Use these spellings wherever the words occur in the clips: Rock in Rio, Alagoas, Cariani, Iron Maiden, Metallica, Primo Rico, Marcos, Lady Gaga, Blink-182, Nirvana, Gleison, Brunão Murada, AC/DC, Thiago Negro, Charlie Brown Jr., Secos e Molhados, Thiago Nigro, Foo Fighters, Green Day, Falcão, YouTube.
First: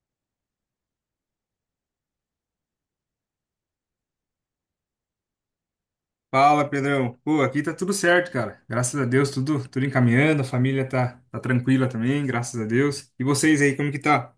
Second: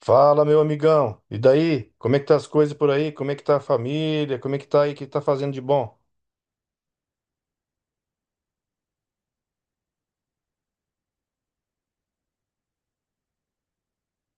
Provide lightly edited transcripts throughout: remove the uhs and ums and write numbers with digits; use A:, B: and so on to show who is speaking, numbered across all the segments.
A: Fala, meu amigão. E daí? Como é que tá as coisas por aí? Como é que tá a família? Como é que tá aí? O que tá fazendo de bom?
B: Fala, Pedrão. Pô, aqui tá tudo certo, cara. Graças a Deus, tudo encaminhando, a família tá tranquila também, graças a Deus. E vocês aí, como que tá?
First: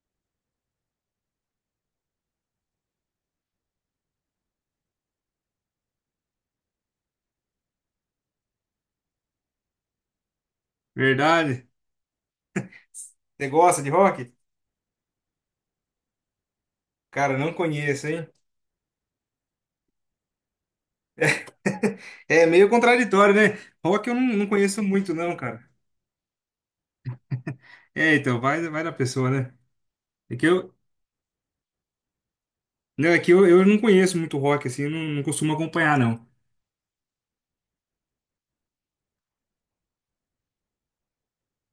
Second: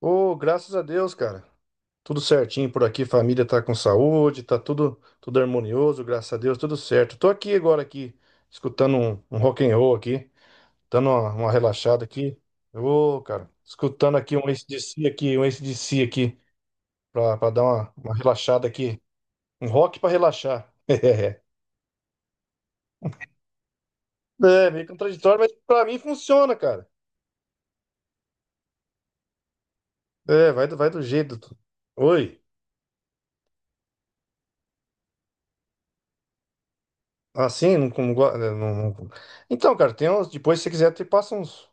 A: Ô, graças a Deus, cara. Tudo certinho por aqui, família tá com saúde, tá tudo harmonioso, graças a Deus, tudo certo. Tô aqui agora aqui, escutando um rock and roll aqui, dando uma
B: Verdade?
A: relaxada aqui. Ô,
B: Você
A: cara,
B: gosta de
A: escutando
B: rock?
A: aqui um AC/DC aqui, um AC/DC aqui, pra,
B: Cara,
A: pra
B: não
A: dar uma,
B: conheço,
A: uma
B: hein?
A: relaxada aqui. Um rock pra relaxar.
B: É meio contraditório, né? Rock eu não
A: É,
B: conheço
A: meio
B: muito, não,
A: contraditório, mas
B: cara.
A: pra mim funciona, cara.
B: É, então, vai da pessoa, né? É que
A: É, vai
B: eu,
A: do, vai do jeito. Oi.
B: não, é que eu não conheço muito rock, assim, eu não costumo acompanhar, não.
A: Assim, não- então, cara, tem uns. Depois, se você quiser, te passa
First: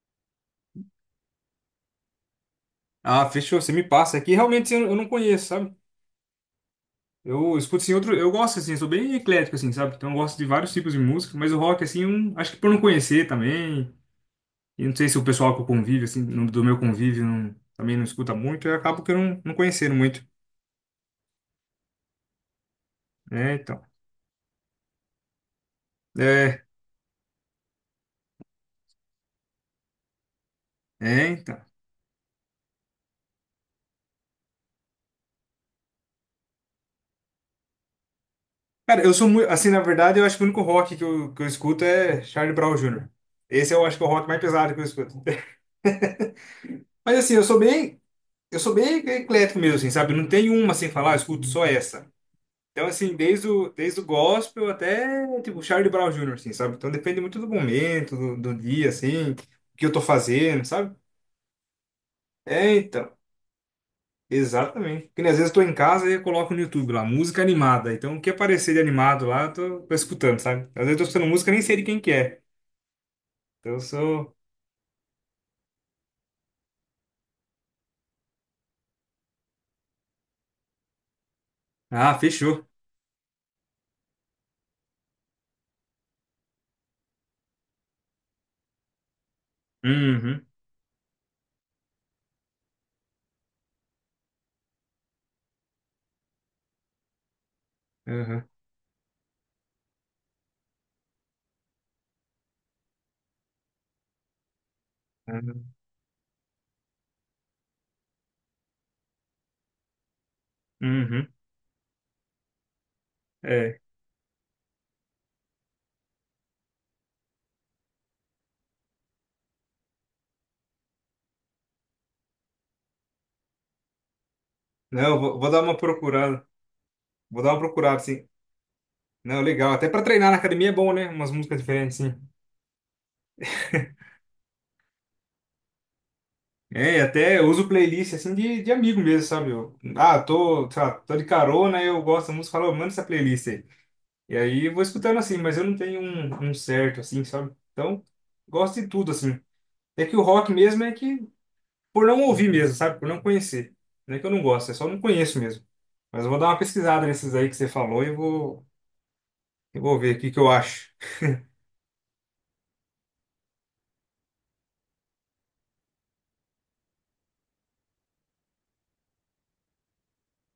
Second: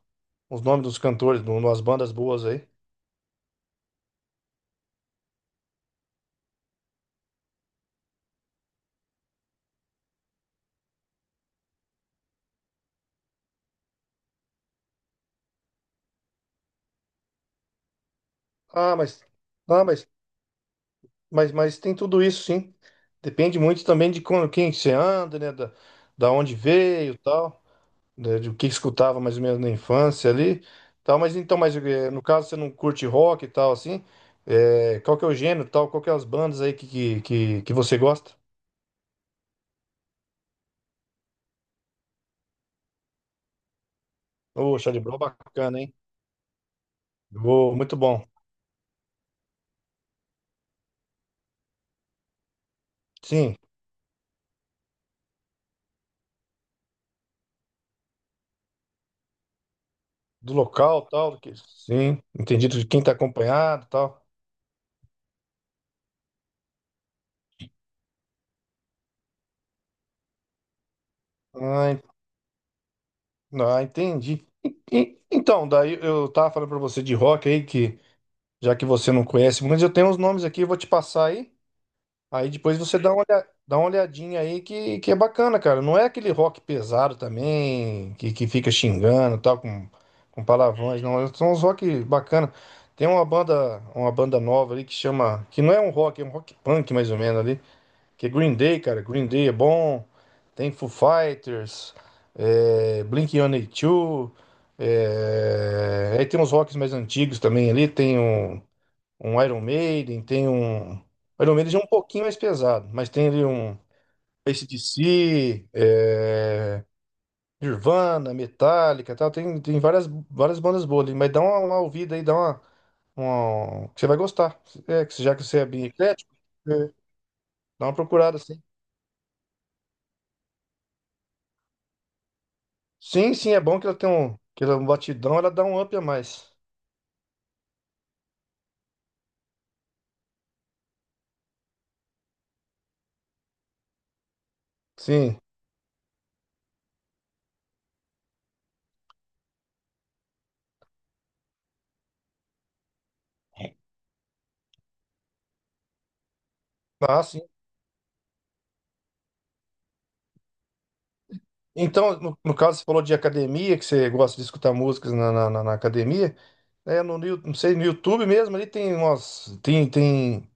A: uns nomes dos cantores, de umas bandas boas aí.
B: Ah, fechou, você me passa aqui. Realmente eu não conheço, sabe? Eu escuto assim outro, eu gosto assim, eu sou bem eclético assim, sabe? Então eu gosto de vários tipos de música, mas o rock assim, acho que por não conhecer também, e não sei se o pessoal que eu convivo assim, do meu convívio não- também não escuta muito, eu
A: Ah,
B: acabo que eu
A: mas.
B: não, não
A: Ah,
B: conhecendo
A: mas,
B: muito,
A: mas tem tudo isso, sim.
B: né?
A: Depende muito também de quando, quem que você anda, né? Da onde
B: É,
A: veio e tal. Né, de o que escutava mais ou menos na infância ali. Tal,
B: é,
A: mas então,
B: então.
A: mas no caso você não curte rock e tal, assim. Qual que é o gênero e tal? Qual que é as bandas aí que você gosta?
B: Cara, eu sou muito, assim, na verdade, eu acho que o único rock que eu escuto é Charlie Brown Jr. Esse eu acho que é o rock mais pesado
A: Ô,
B: que eu
A: Charlie
B: escuto.
A: Brown, é bacana, hein?
B: Mas assim, eu sou
A: Boa, muito
B: bem,
A: bom.
B: eu sou bem eclético mesmo, assim, sabe? Não tem uma sem falar, "Ah, eu escuto só essa". Então, assim, desde
A: Sim,
B: o, desde o gospel até, tipo, Charlie Brown Jr., assim, sabe? Então depende muito do momento, do dia, assim, o que eu tô
A: do
B: fazendo, sabe?
A: local, tal, do que... Sim,
B: É,
A: entendido de quem tá
B: então,
A: acompanhado, tal.
B: exatamente. Porque né, às vezes eu tô em casa e eu coloco no YouTube lá, música animada. Então, o que aparecer de animado lá, eu tô escutando, sabe? Às vezes eu tô escutando música e nem sei de
A: Ah,
B: quem
A: en-
B: que é. Então eu sou...
A: entendi. Então, daí eu tava falando pra você de rock aí, que, já que você não conhece muito, eu tenho uns nomes aqui, eu vou te passar aí.
B: Ah,
A: Aí
B: fechou.
A: depois você dá uma, dá uma olhadinha aí que é bacana, cara. Não é aquele rock pesado também, que fica xingando, e tal, com
B: Uhum,
A: palavrões, não. São uns rock bacana. Tem uma banda nova ali que chama, que não é um rock, é um rock punk mais ou menos ali. Que
B: uhum,
A: Green Day, cara, Green Day é bom, tem Foo Fighters, é, Blink-182,
B: uhum,
A: é, aí tem uns rocks mais antigos também ali, tem um, um Iron Maiden, tem um...
B: uhum,
A: Iron Maiden já é um pouquinho mais pesado, mas tem ali um
B: é.
A: AC/DC, é, Nirvana, Metallica, tal, tem, tem várias, várias bandas boas ali, mas dá uma ouvida aí, dá uma- que você vai gostar,
B: Não,
A: é,
B: eu
A: que já
B: vou,
A: que
B: vou
A: você
B: dar
A: é
B: uma
A: bem eclético,
B: procurada.
A: é,
B: Vou dar uma
A: dá uma
B: procurada, assim.
A: procurada, assim.
B: Não, legal. Até pra treinar na academia é bom, né? Umas músicas diferentes, sim.
A: Sim, sim, é bom que ela tem um, que ela é um batidão, ela dá um up a mais.
B: É, e até eu uso playlist assim de amigo mesmo, sabe? Eu, ah, tô, sei lá, tô de carona, eu gosto da música, falo, "Ô, manda essa playlist aí". E aí eu vou escutando assim,
A: Sim.
B: mas eu não tenho um certo, assim, sabe? Então, gosto de tudo, assim. É que o rock mesmo é que, Por não ouvir mesmo, sabe? Por não conhecer. Não é que eu não gosto, é só não conheço mesmo. Mas eu vou dar uma pesquisada
A: Ah,
B: nesses
A: sim.
B: aí que você falou e vou ver o que que eu acho.
A: Então, no, no caso, você falou de academia, que você gosta de escutar músicas na academia. É, no, não sei, no YouTube mesmo, ali tem umas. Tem,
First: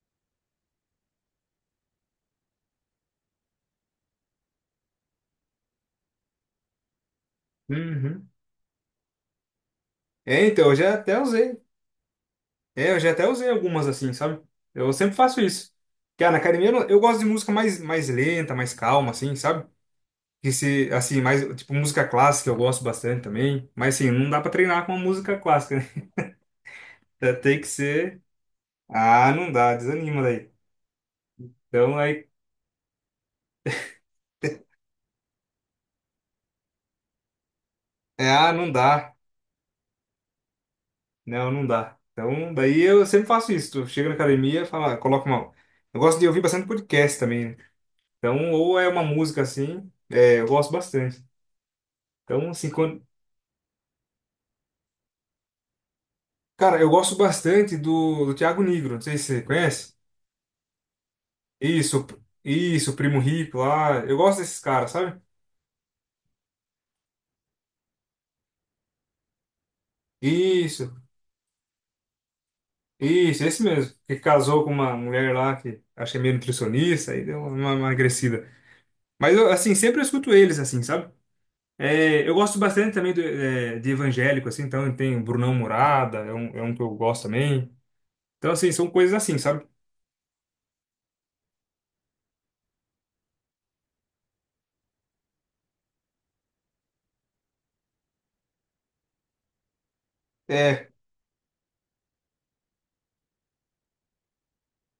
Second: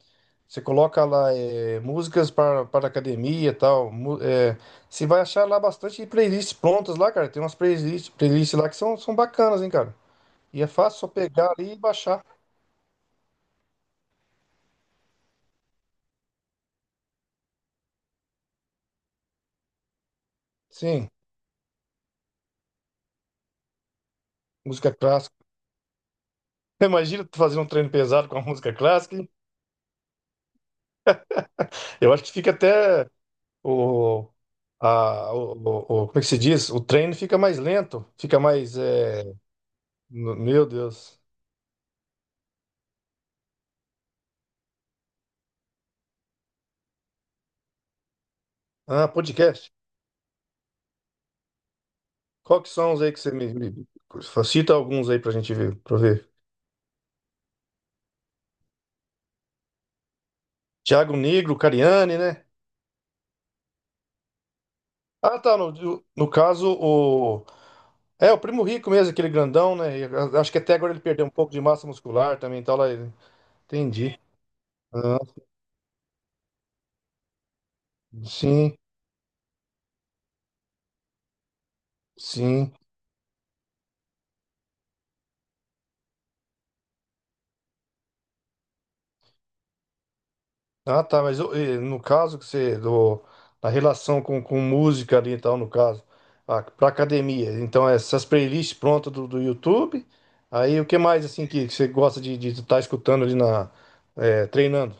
A: você coloca lá é, músicas para academia e tal. É, você vai achar lá bastante playlists prontas lá, cara. Tem umas playlists,
B: Uhum.
A: playlists lá que são, são bacanas, hein, cara.
B: É,
A: E
B: então,
A: é
B: eu já
A: fácil só
B: até
A: pegar
B: usei.
A: ali e baixar.
B: É, eu já até usei algumas assim, sabe? Eu sempre faço isso. Cara, na academia eu, não- eu gosto de música mais lenta, mais calma, assim, sabe? Que se,
A: Sim,
B: assim, mais, tipo, música clássica eu gosto bastante também. Mas, assim, não dá pra treinar com
A: música
B: uma música
A: clássica.
B: clássica, né?
A: Imagina
B: Já
A: tu fazer
B: tem
A: um
B: que
A: treino
B: ser.
A: pesado com a música clássica.
B: Ah, não dá, desanima daí. Então,
A: Eu acho
B: aí.
A: que fica até o, a, o, o- como é que se diz? O treino fica mais lento,
B: É,
A: fica
B: ah, não
A: mais,
B: dá.
A: é, meu Deus.
B: Não, não dá. Então, daí eu sempre faço isso. Eu chego na academia, falo, coloco uma. Eu gosto de ouvir bastante podcast também, né? Então, ou é uma
A: Ah,
B: música
A: podcast.
B: assim, é, eu gosto bastante. Então,
A: Qual
B: assim,
A: que são os
B: quando.
A: aí que você cita alguns aí pra gente ver, pra ver.
B: Cara, eu gosto bastante do Thiago Nigro, não sei se você conhece.
A: Thiago Negro,
B: Isso,
A: Cariani, né?
B: isso, o Primo Rico lá. Eu gosto desses caras, sabe?
A: Ah, tá, no caso o é o Primo Rico mesmo, aquele grandão, né? Acho que até
B: Isso,
A: agora ele perdeu um pouco de massa muscular também, e tal lá.
B: isso, esse mesmo. Que
A: Entendi.
B: casou com uma
A: Ah,
B: mulher lá que acho que é meio nutricionista e deu uma emagrecida.
A: sim,
B: Mas eu, assim, sempre eu escuto eles, assim, sabe? É, eu gosto
A: sim.
B: bastante também é, de evangélico, assim, então tem o Brunão Murada, é um que eu gosto também. Então, assim, são coisas assim, sabe?
A: Ah, tá, mas ô, no caso que você do, na relação com música ali e tal, no caso, a, pra academia. Então, essas playlists prontas do YouTube. Aí
B: É,
A: o que mais assim que você gosta de estar escutando ali na treinando?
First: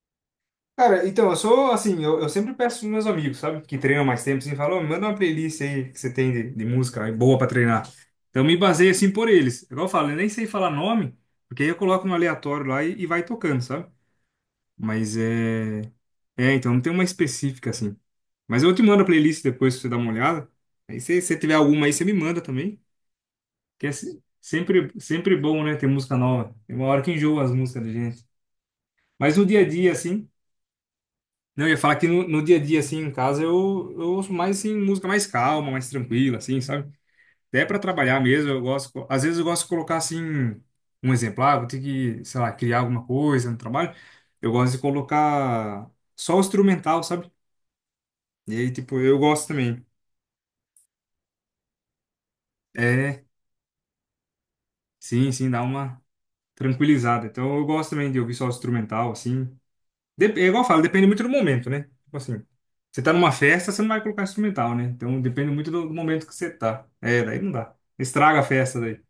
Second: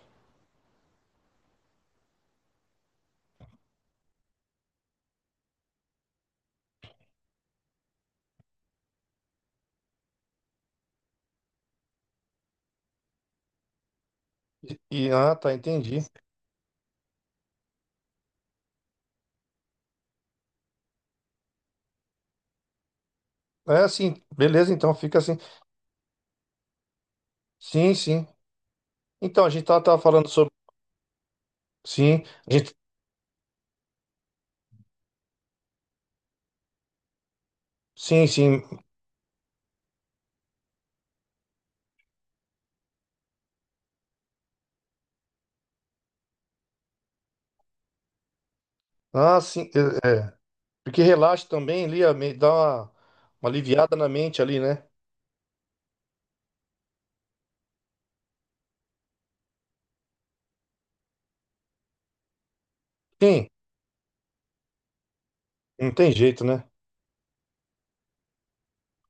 B: cara, então, eu sou assim, eu sempre peço pros meus amigos, sabe? Que treinam mais tempo, assim, falam, "Ô, manda uma playlist aí que você tem de música aí, boa pra treinar". Então, eu me baseio assim por eles. Igual eu falo, eu nem sei falar nome, porque aí eu coloco no aleatório lá e vai tocando, sabe? Mas
A: Tá,
B: é.
A: entendi.
B: É, então, não tem uma específica assim. Mas eu te mando a playlist depois pra você dar uma olhada. Aí, se você tiver alguma aí, você me manda também.
A: É
B: Que é
A: assim, beleza, então fica
B: sempre
A: assim.
B: bom, né, ter música nova. Tem uma hora que enjoa as músicas da
A: Sim,
B: gente.
A: sim.
B: Mas
A: Então,
B: no
A: a
B: dia
A: gente
B: a dia,
A: tava falando
B: assim.
A: sobre.
B: Não, eu ia falar que
A: Sim,
B: no
A: a
B: dia a
A: gente.
B: dia, assim, em casa, eu ouço mais, assim, música mais calma, mais tranquila, assim, sabe? Até para trabalhar
A: Sim,
B: mesmo, eu
A: sim.
B: gosto... Às vezes eu gosto de colocar, assim, um exemplo. Ah, vou ter que, sei lá, criar alguma coisa no trabalho. Eu gosto de colocar só o instrumental, sabe? E aí, tipo, eu
A: Ah,
B: gosto
A: sim.
B: também.
A: É, é. Porque relaxa também ali, dá
B: É,
A: uma aliviada na mente ali, né?
B: sim, sim, dá uma tranquilizada. Então, eu gosto também de ouvir só o instrumental, assim. É igual eu falo, depende muito do momento, né? Tipo assim, você tá numa
A: Sim,
B: festa, você não vai colocar instrumental, né? Então depende muito do
A: não tem
B: momento que
A: jeito,
B: você
A: né?
B: tá. É, daí não dá. Estraga a festa daí.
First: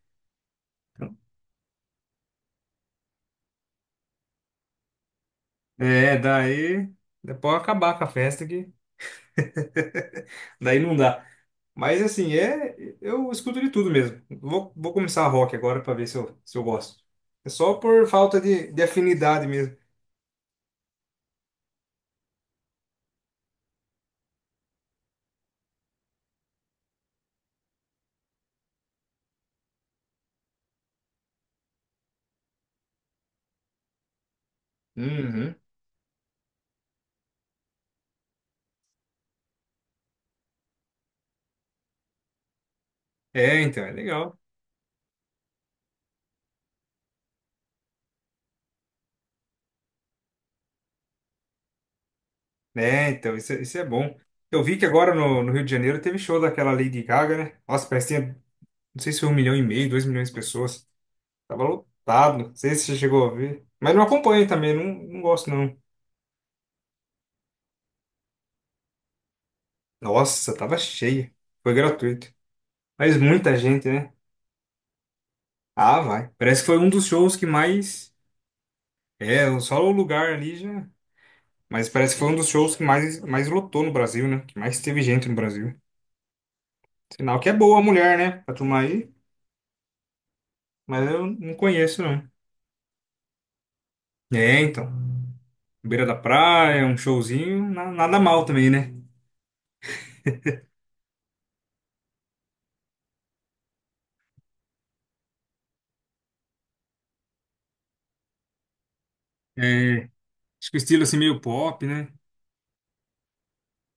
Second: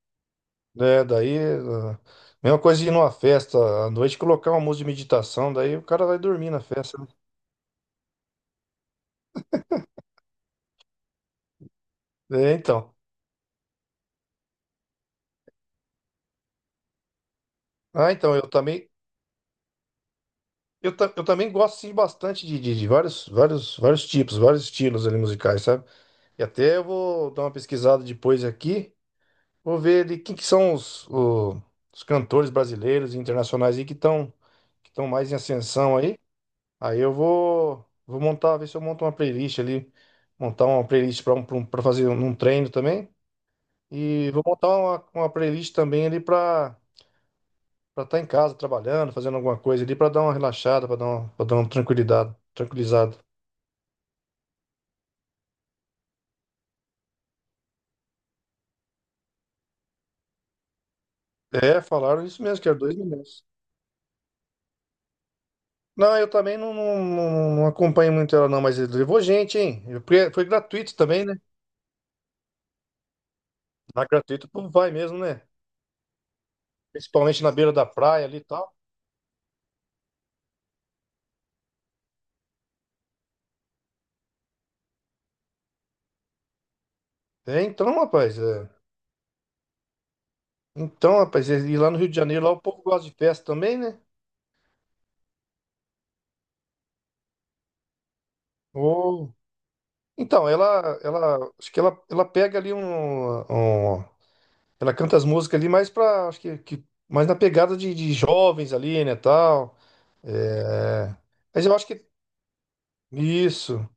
A: É, daí, mesma coisa de ir numa festa à noite, colocar uma música de meditação, daí o cara
B: É,
A: vai dormir na
B: daí.
A: festa, né?
B: Depois acabar com a festa que. Daí não dá. Mas assim,
A: É,
B: é.
A: então.
B: Eu escuto de tudo mesmo. Vou começar rock agora pra ver se eu gosto. É só por
A: Ah, então,
B: falta
A: eu
B: de
A: também,
B: afinidade mesmo.
A: eu também gosto sim, bastante de vários, vários tipos, vários estilos ali musicais, sabe? E até eu vou dar uma pesquisada depois aqui, vou ver de quem que são os cantores brasileiros e internacionais aí que estão, que estão mais em
B: Uhum.
A: ascensão aí. Aí eu vou, vou montar, ver se eu monto uma playlist ali, montar uma playlist para um, pra fazer um um treino também.
B: É, então, é
A: E
B: legal.
A: vou montar uma playlist também ali para, para estar tá em casa, trabalhando, fazendo alguma coisa ali, para dar uma relaxada, para dar uma, pra dar uma tranquilidade,
B: É,
A: tranquilizado.
B: então, isso, isso é bom. Eu vi que agora no Rio de Janeiro teve show daquela Lady Gaga, né? Nossa, parecia. Não sei se foi um milhão e meio, dois milhões de pessoas. Tava
A: É, falaram
B: lotado.
A: isso
B: Não
A: mesmo, que
B: sei
A: era
B: se
A: dois
B: você chegou a
A: minutos.
B: ver. Mas não acompanho também, não, não gosto não.
A: Não, eu também não acompanho muito ela, não, mas ele levou gente, hein? Porque foi
B: Nossa, tava
A: gratuito também,
B: cheia.
A: né?
B: Foi gratuito. Mas muita gente,
A: Na
B: né?
A: gratuito, o povo vai mesmo, né?
B: Ah, vai. Parece que foi um dos shows
A: Principalmente
B: que
A: na beira da
B: mais.
A: praia ali e tal.
B: É, só o lugar ali já. Mas parece que foi um dos shows que mais lotou no Brasil, né? Que mais teve gente no Brasil. Sinal que é boa a mulher, né? Pra
A: É.
B: turma aí. Mas
A: Então,
B: eu
A: rapaz,
B: não
A: e lá no
B: conheço,
A: Rio de
B: não.
A: Janeiro, lá o povo gosta de festa também, né?
B: É, então. Beira da praia, um showzinho. Nada mal também, né?
A: Ou... Então, acho que ela pega ali um, um, ela canta as músicas ali mais pra, acho que mais na pegada de jovens ali, né, tal.
B: É,
A: É,
B: acho que o estilo assim meio
A: mas eu
B: pop,
A: acho que
B: né?
A: isso.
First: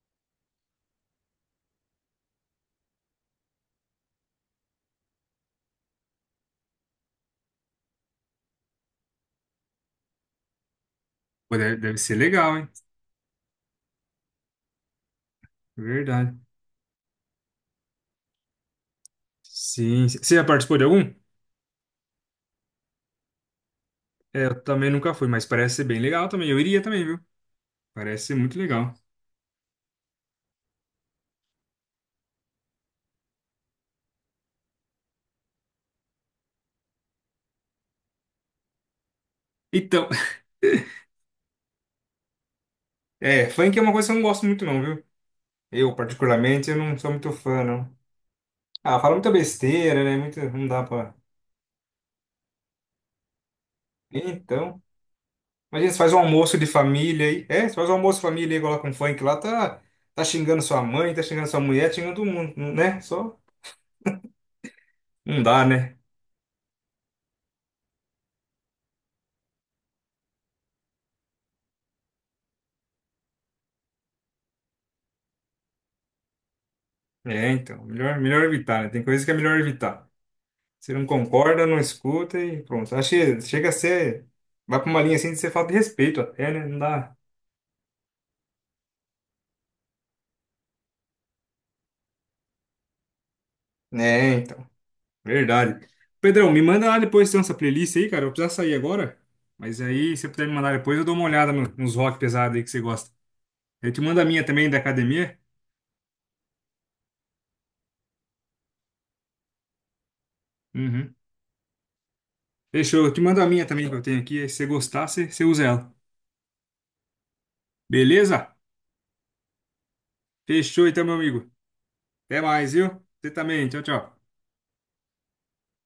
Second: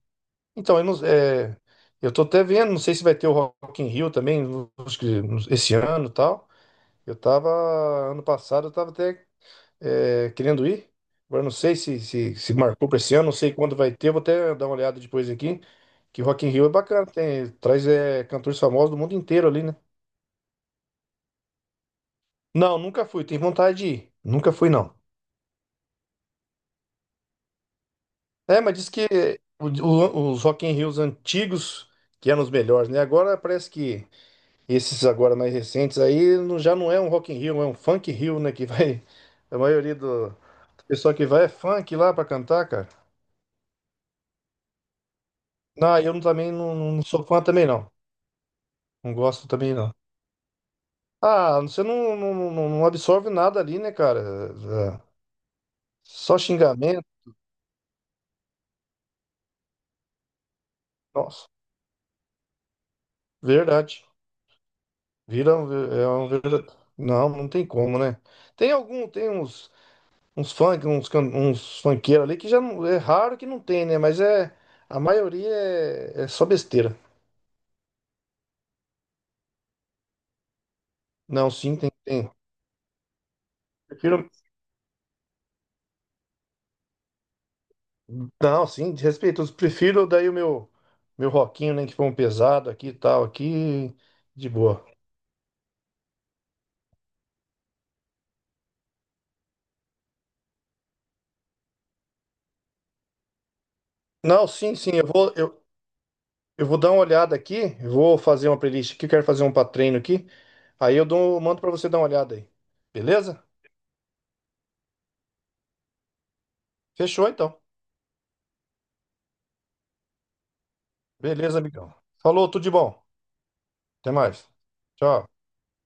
A: Então, eu não, é, eu tô até vendo, não sei se vai ter o Rock in Rio também, acho que esse ano, e tal. Eu tava ano passado, eu tava até é, querendo ir. Agora não
B: Pô,
A: sei
B: deve, deve ser
A: se
B: legal, hein?
A: marcou para esse ano, não sei quando vai ter, eu vou até dar uma olhada depois aqui.
B: É
A: Que
B: verdade.
A: Rock in Rio é bacana, tem, traz é, cantores famosos do mundo inteiro ali, né?
B: Sim. Você já participou de algum?
A: Não, nunca fui, tenho vontade de ir.
B: É,
A: Nunca
B: eu
A: fui,
B: também
A: não.
B: nunca fui, mas parece ser bem legal também. Eu iria também, viu? Parece ser muito
A: É, mas diz
B: legal.
A: que os Rock in Rios antigos que eram os melhores, né? Agora parece que esses agora mais recentes aí já não é um Rock in Rio, é um Funk Rio, né? Que vai... A maioria
B: Então,
A: do pessoal que vai é funk lá pra cantar, cara.
B: é, funk é uma coisa que eu não gosto muito não, viu? Eu,
A: Não, eu também
B: particularmente,
A: não,
B: eu não
A: não
B: sou
A: sou
B: muito
A: fã
B: fã,
A: também, não.
B: não. Ah,
A: Não
B: fala muita
A: gosto também, não.
B: besteira, né? Muito, não dá pra...
A: Ah, você não absorve nada ali, né, cara?
B: Então...
A: É,
B: Imagina, você faz um
A: só
B: almoço de
A: xingamento.
B: família aí. É, você faz um almoço de família aí, coloca um funk lá, tá xingando sua mãe, tá xingando
A: Nossa,
B: sua mulher, tá xingando todo mundo, né? Só...
A: verdade.
B: Não
A: Vira
B: dá,
A: um...
B: né?
A: É um... não, não tem como, né? Tem algum, tem uns... uns funk, uns, uns funkeiros ali que já não, é raro que não tem, né? Mas é a maioria é, é só besteira.
B: É, então. Melhor evitar, né? Tem coisas que é melhor evitar. Você não
A: Não,
B: concorda,
A: sim,
B: não
A: tem, tem.
B: escuta e pronto. Acho que chega a ser.
A: Prefiro,
B: Vai pra uma linha assim de ser falta de respeito até, né? Não dá.
A: não, sim, de respeito. Prefiro daí o meu rockinho, né, que foi um pesado aqui e tal, aqui
B: É,
A: de
B: então.
A: boa.
B: Verdade. Pedrão, me manda lá depois se tem essa playlist aí, cara. Eu vou precisar sair agora. Mas aí, se você puder me mandar depois, eu dou uma olhada nos rock pesado aí que você gosta. Eu te mando a minha
A: Não,
B: também
A: sim,
B: da
A: sim,
B: academia.
A: eu vou dar uma olhada aqui, eu vou fazer uma playlist aqui, eu quero fazer um pra treino aqui. Aí eu
B: Uhum.
A: dou, mando pra você dar uma olhada aí.
B: Fechou. Eu te mando
A: Beleza?
B: a minha também que eu tenho aqui. Aí, se você gostar, você usa ela.
A: Fechou então.
B: Beleza? Fechou então, meu amigo.
A: Beleza, amigão.
B: Até
A: Falou, tudo de
B: mais,
A: bom.
B: viu? Você também. Tchau,
A: Até
B: tchau.
A: mais. Tchau.